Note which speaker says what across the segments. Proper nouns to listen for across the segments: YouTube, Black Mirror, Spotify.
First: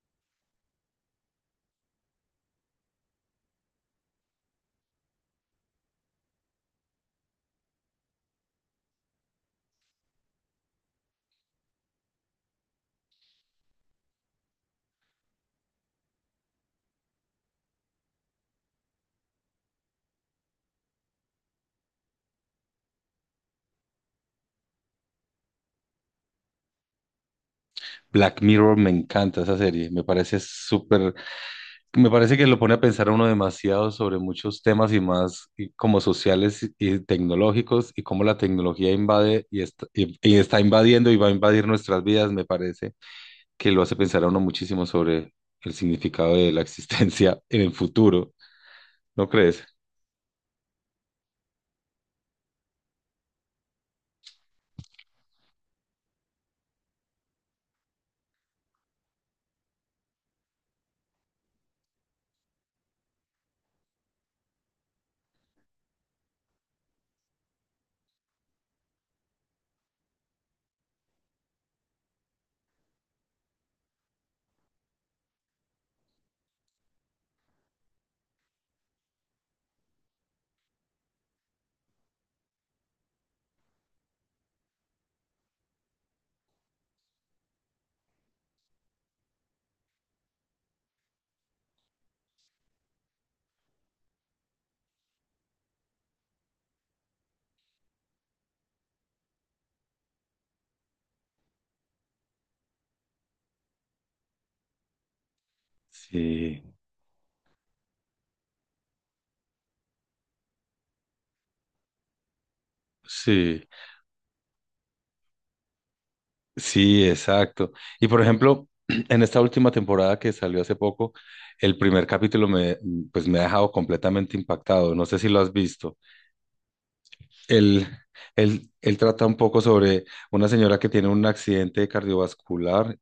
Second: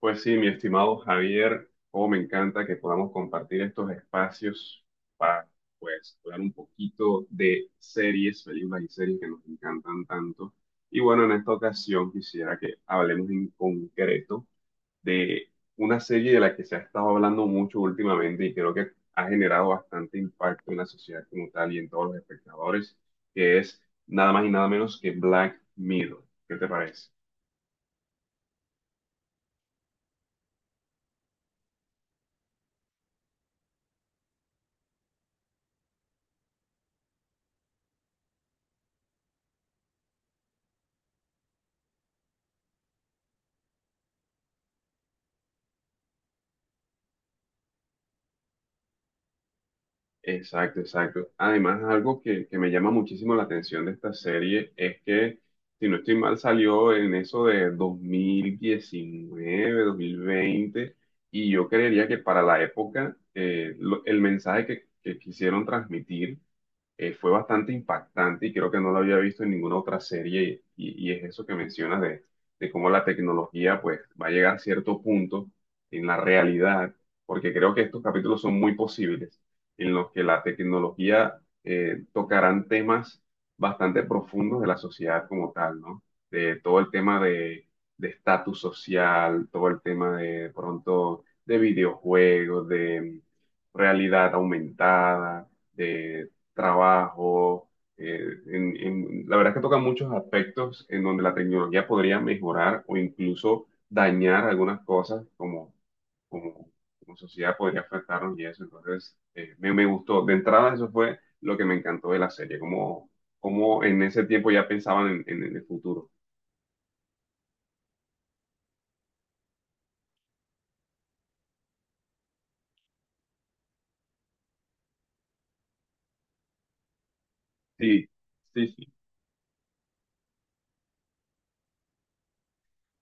Speaker 1: Pues sí, mi estimado Javier, oh, me encanta que podamos compartir estos espacios para, pues, hablar un poquito de series, películas y series que nos encantan tanto. Y bueno, en esta ocasión quisiera que hablemos en concreto de una serie de la que se ha estado hablando mucho últimamente y creo que ha generado bastante impacto en la sociedad como tal y en todos los espectadores, que es nada más y nada menos que Black Mirror. ¿Qué te parece?
Speaker 2: Black Mirror me encanta esa serie, me parece súper, me parece que lo pone a pensar a uno demasiado sobre muchos temas y más y como sociales y tecnológicos y cómo la tecnología invade y está, y está invadiendo y va a invadir nuestras vidas, me parece que lo hace pensar a uno muchísimo sobre el significado de la existencia en el futuro, ¿no crees?
Speaker 1: Exacto, exacto. Además, algo que me llama muchísimo la atención de esta serie es que, si no estoy mal, salió en eso de dos mil diecinueve, 2020, y yo creería que para la época el mensaje que quisieron transmitir fue bastante impactante y creo que no lo había visto en ninguna otra serie y es eso que mencionas de cómo la tecnología pues va a llegar a cierto punto en la realidad, porque creo que estos capítulos son muy posibles en los que la tecnología tocarán temas bastante profundos de la sociedad como tal, ¿no? De todo el tema de estatus social, todo el tema de, pronto de videojuegos, de realidad aumentada, de trabajo. eh, la verdad es que toca muchos aspectos en donde la tecnología podría mejorar o incluso dañar algunas cosas
Speaker 2: Sí,
Speaker 1: como, como sociedad podría afectarnos y eso. Entonces, me gustó. De entrada, eso fue lo que me encantó de la serie, como,
Speaker 2: sí.
Speaker 1: como en ese tiempo ya pensaban en el futuro.
Speaker 2: Sí, exacto. Y por ejemplo, en esta última temporada que salió hace poco, el primer capítulo pues me ha dejado completamente impactado. No sé si lo has visto. Él,
Speaker 1: Sí, sí, sí.
Speaker 2: él trata un poco sobre una señora que tiene un accidente cardiovascular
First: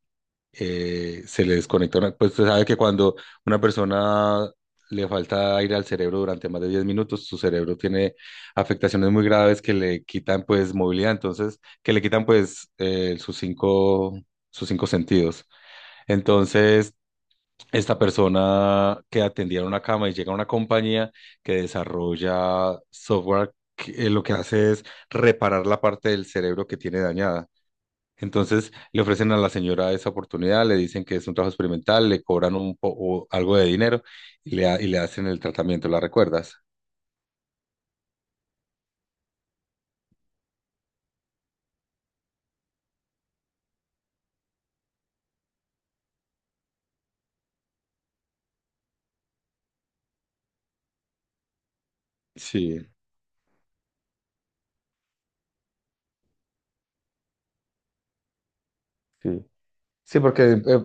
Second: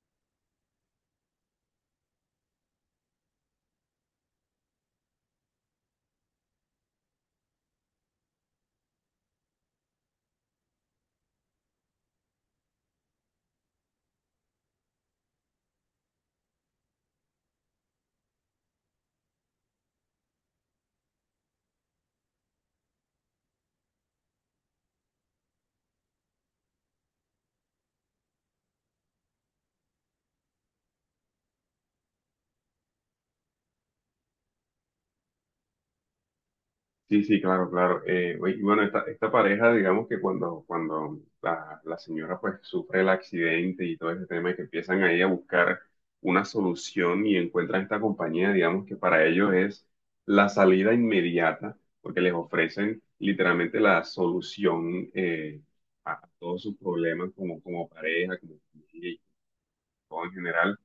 Speaker 2: se le desconecta pues usted sabe que cuando una persona le falta aire al cerebro durante más de 10 minutos, su cerebro tiene afectaciones muy graves que le quitan pues movilidad, entonces, que le quitan pues sus cinco sentidos. Entonces, esta persona que atendía en una cama y llega a una compañía que desarrolla software, lo que hace es reparar la parte del cerebro que tiene dañada. Entonces le ofrecen a la señora esa oportunidad, le dicen que es un trabajo experimental, le cobran un poco algo de dinero y y le hacen el tratamiento, ¿la recuerdas?
Speaker 1: Sí, sí, claro, claro. Oye, y bueno, esta pareja, digamos que cuando la señora pues sufre el accidente y todo ese tema y que empiezan ahí a buscar una solución y encuentran esta compañía, digamos que para ellos es la salida inmediata, porque les
Speaker 2: Sí,
Speaker 1: ofrecen literalmente la solución a todos sus problemas como, como pareja, como familia y
Speaker 2: sí. Sí,
Speaker 1: todo en
Speaker 2: porque
Speaker 1: general.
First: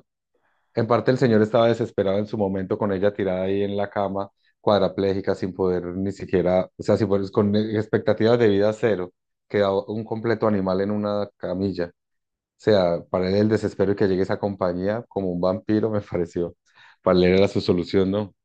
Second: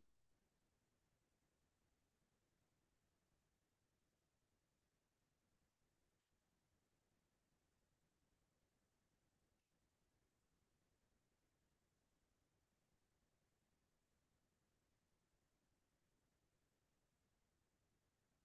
Speaker 2: en parte el señor estaba desesperado en su momento con ella tirada ahí en la cama, cuadraplégica, sin poder ni siquiera, o sea, sin poder- con expectativas de vida cero, quedaba un completo animal en una camilla. O sea, para él el desespero y que llegue esa compañía como un vampiro me pareció. Para él era su solución, ¿no?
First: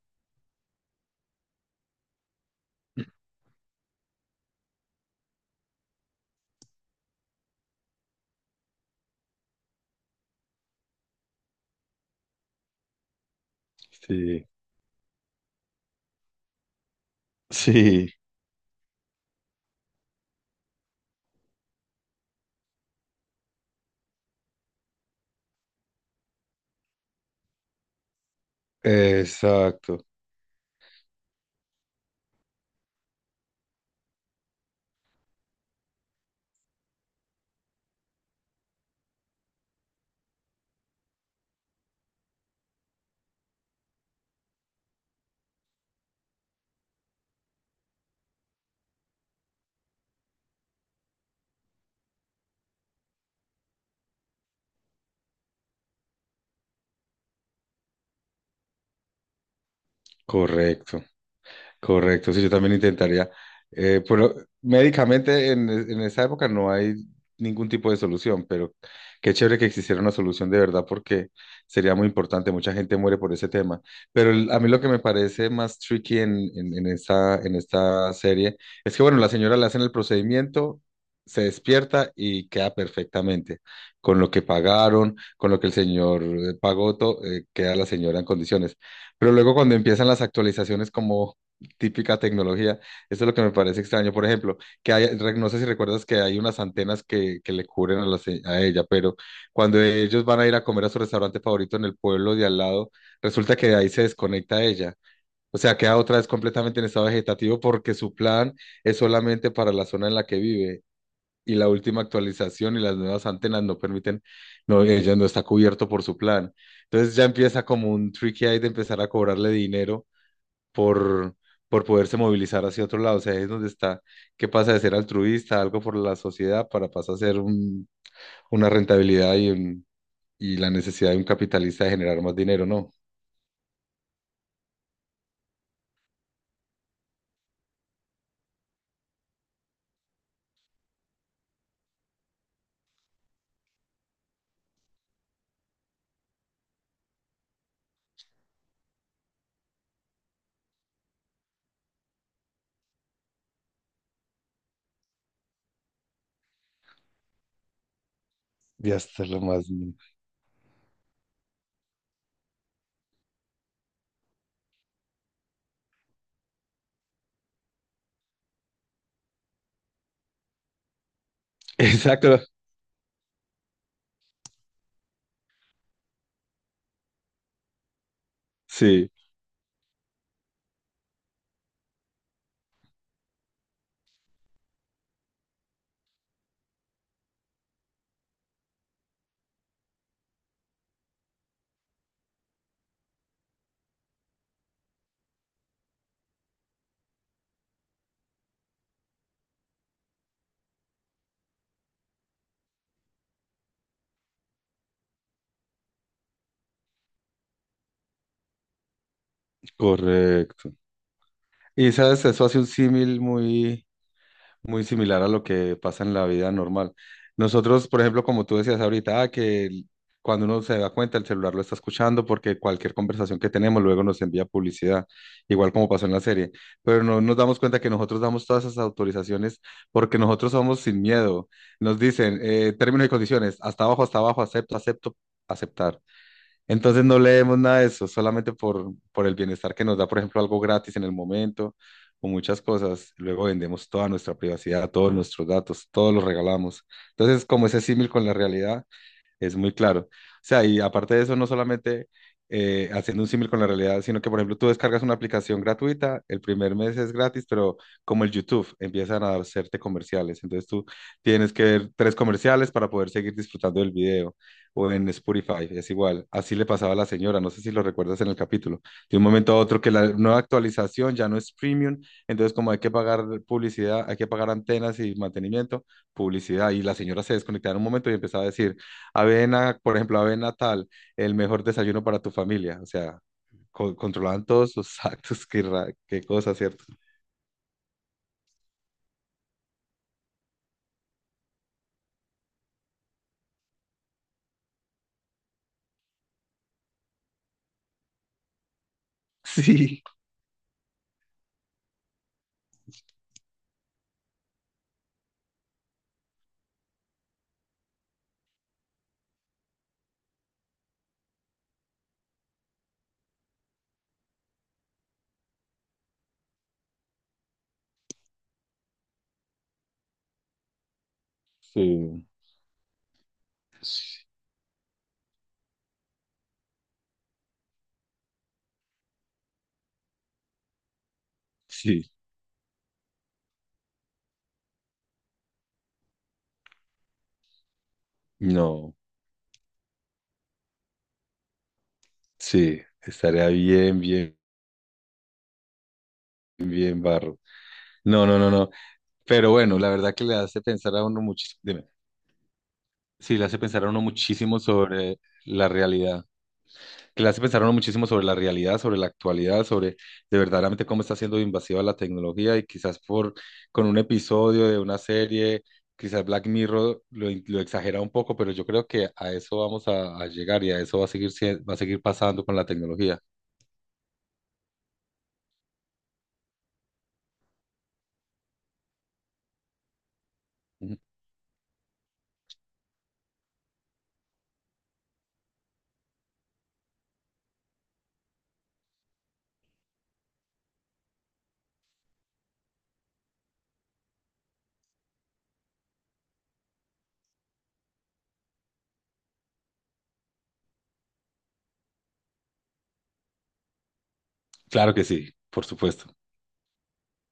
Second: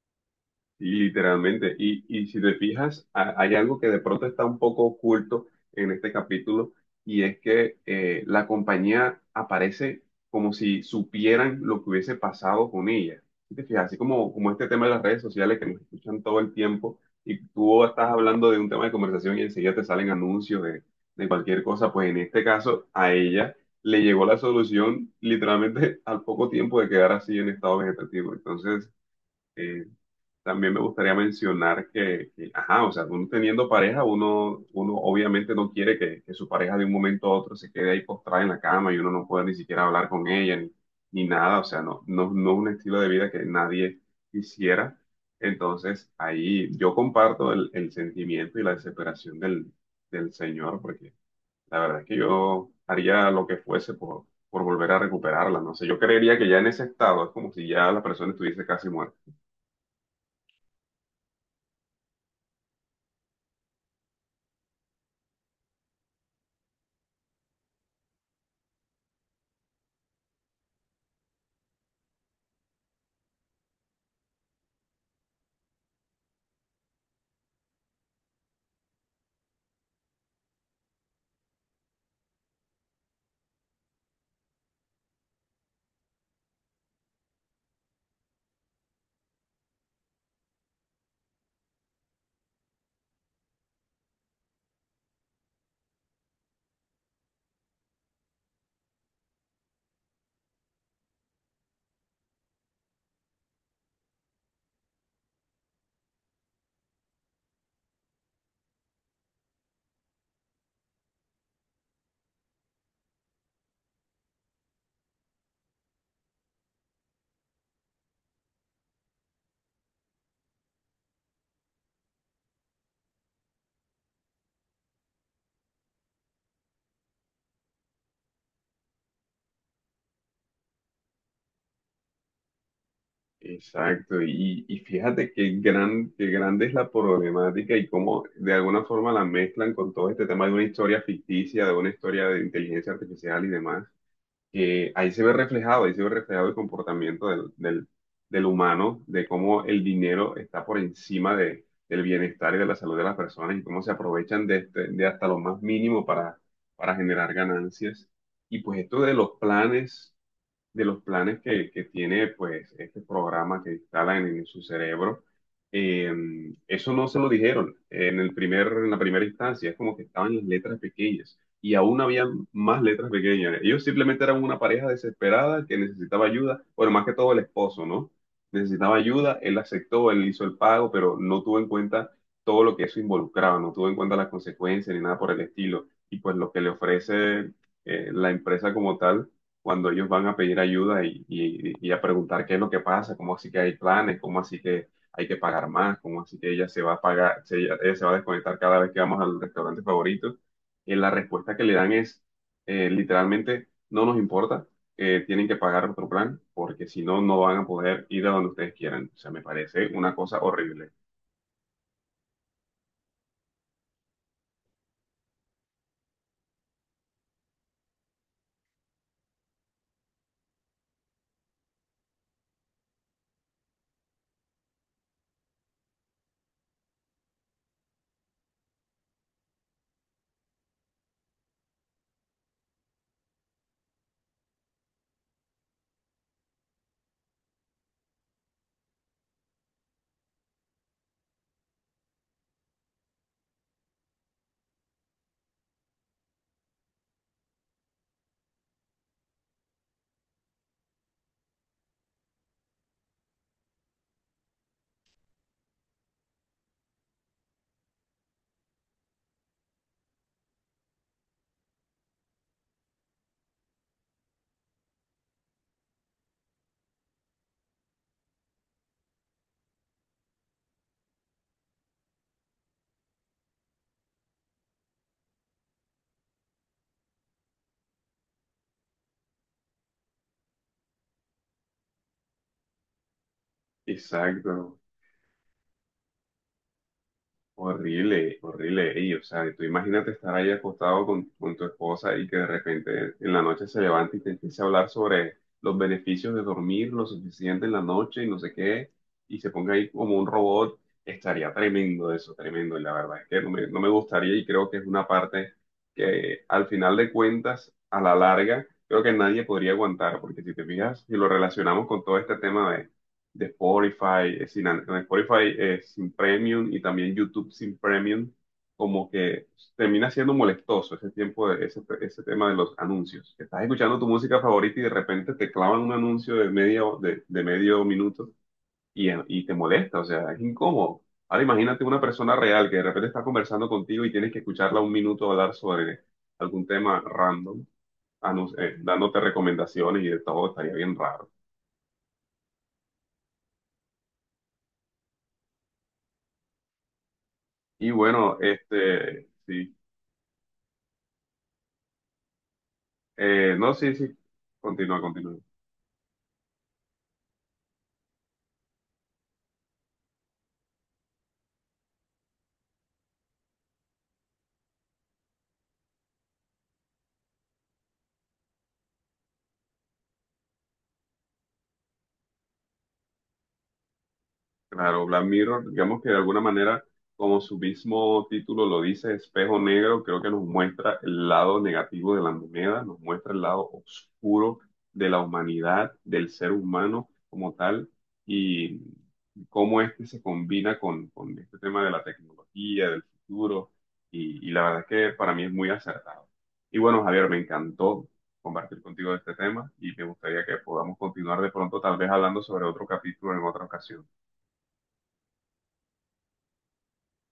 Speaker 1: Sí, literalmente. Y si te fijas, hay algo que de pronto está un poco oculto en este capítulo y es que la compañía aparece como si supieran lo que hubiese pasado con ella. Si te fijas, así como,
Speaker 2: Sí,
Speaker 1: como este tema de las redes sociales que nos escuchan todo el tiempo y tú estás
Speaker 2: sí.
Speaker 1: hablando de un tema de conversación y enseguida te salen anuncios de cualquier cosa, pues en este caso a ella le llegó la solución literalmente al poco tiempo de quedar así en estado vegetativo. Entonces… eh,
Speaker 2: Exacto,
Speaker 1: también me gustaría mencionar ajá, o sea, uno teniendo pareja, uno obviamente no quiere que su pareja de un momento a otro se quede ahí postrada en la cama y uno no pueda ni siquiera hablar con ella ni nada, o sea, no, no, no es un estilo de vida que nadie quisiera. Entonces, ahí yo comparto el sentimiento y la desesperación del señor, porque la verdad es que yo haría lo que fuese por volver a recuperarla, no sé, yo creería que ya en ese estado es como si ya la persona estuviese casi muerta.
Speaker 2: correcto. Correcto, sí, yo también intentaría. Pero médicamente en esa época no hay ningún tipo de solución, pero qué chévere que existiera una solución de verdad porque sería muy importante. Mucha gente muere por ese tema. Pero a mí lo que me parece más tricky en esta serie es que, bueno, la señora le hacen el procedimiento, se despierta y queda perfectamente. Con lo que pagaron, con lo que el señor pagó, queda la señora en condiciones. Pero luego cuando empiezan las actualizaciones como típica tecnología. Eso es lo que me parece extraño. Por ejemplo, que no sé si recuerdas que hay unas antenas que le cubren a, a ella, pero cuando ellos van a ir a comer a su restaurante favorito en el pueblo de al lado, resulta que de ahí se desconecta ella. O sea, queda otra vez completamente en estado vegetativo porque su plan es solamente para la zona en la que vive. Y la última actualización y las nuevas antenas no permiten, no, ella no está cubierto por su plan. Entonces ya empieza como un tricky ahí de empezar a cobrarle dinero por, por poderse movilizar hacia otro lado. O sea, ahí es donde está, que pasa de ser altruista, algo por la sociedad, para pasar a ser una rentabilidad y la necesidad de un capitalista de generar más dinero, ¿no?
Speaker 1: Exacto, y fíjate qué gran, qué grande es la problemática y cómo de alguna forma la mezclan con todo este tema de una historia ficticia, de una historia de inteligencia artificial y demás, que ahí se ve reflejado, ahí se ve reflejado el comportamiento del humano, de cómo el dinero está por encima del bienestar y de la salud de las personas y cómo se aprovechan de hasta lo más mínimo para generar ganancias. Y pues
Speaker 2: Y
Speaker 1: esto
Speaker 2: hasta lo más.
Speaker 1: de los planes que tiene pues este programa que instalan en su cerebro, eh, eso no se lo dijeron en el en la primera instancia, es como que estaban las letras pequeñas y aún había
Speaker 2: Exacto.
Speaker 1: más letras pequeñas. Ellos simplemente eran una pareja desesperada que necesitaba ayuda, bueno, más que todo el esposo, ¿no? Necesitaba
Speaker 2: Sí,
Speaker 1: ayuda, él aceptó, él hizo el pago, pero no tuvo en cuenta todo lo que eso involucraba, no tuvo en cuenta las consecuencias ni nada por el estilo. Y pues lo que le ofrece la empresa como tal cuando ellos van a pedir ayuda y a preguntar qué es lo que pasa, cómo así que hay planes, cómo así que hay que pagar más, cómo así que ella se va a pagar, ella se va a desconectar cada vez que vamos al restaurante favorito. La respuesta que le dan es literalmente: no nos importa, tienen que pagar otro plan porque si no, no van a poder ir a donde ustedes quieran. O sea, me parece una cosa
Speaker 2: correcto.
Speaker 1: horrible.
Speaker 2: Y sabes, eso hace un símil muy similar a lo que pasa en la vida normal. Nosotros, por ejemplo, como tú decías ahorita, ah, que cuando uno se da cuenta, el celular lo está escuchando porque cualquier conversación que tenemos luego nos envía publicidad, igual como pasó en la serie. Pero no nos damos cuenta que nosotros damos todas esas autorizaciones porque nosotros somos sin miedo. Nos dicen términos y condiciones, hasta abajo, acepto, acepto, aceptar. Entonces no leemos nada de eso, solamente por el bienestar que nos da, por ejemplo, algo gratis en el momento o muchas cosas. Luego vendemos toda nuestra privacidad, todos nuestros datos, todos los regalamos. Entonces, como ese símil con la realidad, es muy claro. O sea, y aparte de eso, no solamente haciendo un símil con la realidad, sino que, por ejemplo, tú descargas una aplicación gratuita, el primer mes es gratis, pero como el YouTube, empiezan a hacerte comerciales. Entonces tú tienes que ver tres comerciales para poder seguir disfrutando del video. O en Spotify, es igual. Así le pasaba a la señora, no sé si lo recuerdas en el capítulo. De un momento a otro que la nueva actualización ya no es premium, entonces como hay que pagar publicidad, hay que pagar antenas y mantenimiento, publicidad. Y la señora se desconectaba en un momento y empezaba a decir, avena, por ejemplo, avena tal, el mejor desayuno para tu familia. O sea, controlaban todos
Speaker 1: Exacto.
Speaker 2: sus actos, qué, qué cosa, ¿cierto?
Speaker 1: Horrible, horrible. Y, o sea, tú imagínate estar ahí acostado con tu esposa y que de repente en la noche se levante y te empiece a hablar sobre los beneficios de dormir lo suficiente en la noche y no sé qué, y se ponga ahí
Speaker 2: Sí,
Speaker 1: como un robot. Estaría tremendo eso, tremendo. Y la verdad es que no me gustaría y creo que es una parte que al final de cuentas, a la larga, creo que nadie podría aguantar, porque si te fijas, si lo relacionamos con todo este tema de Spotify, sin, an- en Spotify sin premium y también YouTube sin premium, como que termina siendo molestoso ese tiempo ese
Speaker 2: sí,
Speaker 1: tema de los anuncios. Que estás escuchando tu música favorita y de repente te clavan un anuncio de medio minuto y te molesta, o sea, es incómodo. Ahora imagínate una
Speaker 2: sí,
Speaker 1: persona real que de repente está conversando contigo y tienes que escucharla un minuto hablar sobre algún tema random,
Speaker 2: no,
Speaker 1: dándote recomendaciones y de todo, estaría bien raro.
Speaker 2: sí, estaría bien, bien, bien barro.
Speaker 1: Y
Speaker 2: No,
Speaker 1: bueno,
Speaker 2: no, no, no.
Speaker 1: este,
Speaker 2: Pero
Speaker 1: sí.
Speaker 2: bueno, la verdad que le hace pensar a uno muchísimo, dime, sí, le hace
Speaker 1: No,
Speaker 2: pensar a
Speaker 1: Sí,
Speaker 2: uno
Speaker 1: sí.
Speaker 2: muchísimo
Speaker 1: Continúa,
Speaker 2: sobre
Speaker 1: continúa.
Speaker 2: la realidad. Que le hace pensar a uno muchísimo sobre la realidad, sobre la actualidad, sobre de verdaderamente cómo está siendo invasiva la tecnología y quizás por con un episodio de una serie, quizás Black Mirror lo exagera un poco, pero yo creo que a eso a llegar y a eso va a seguir, va a seguir pasando con la tecnología.
Speaker 1: Claro, Black Mirror, digamos que de alguna manera, como su mismo título lo dice, espejo negro, creo que nos
Speaker 2: Ujú.
Speaker 1: muestra el lado negativo de la moneda, nos muestra el lado oscuro de la humanidad, del ser humano como tal, y cómo este se combina con este tema de la tecnología, del futuro, y la verdad es que para mí es muy acertado. Y bueno, Javier, me encantó compartir contigo este tema y me gustaría que podamos continuar de pronto, tal vez hablando sobre otro capítulo en otra ocasión.
Speaker 2: Claro que sí, por supuesto.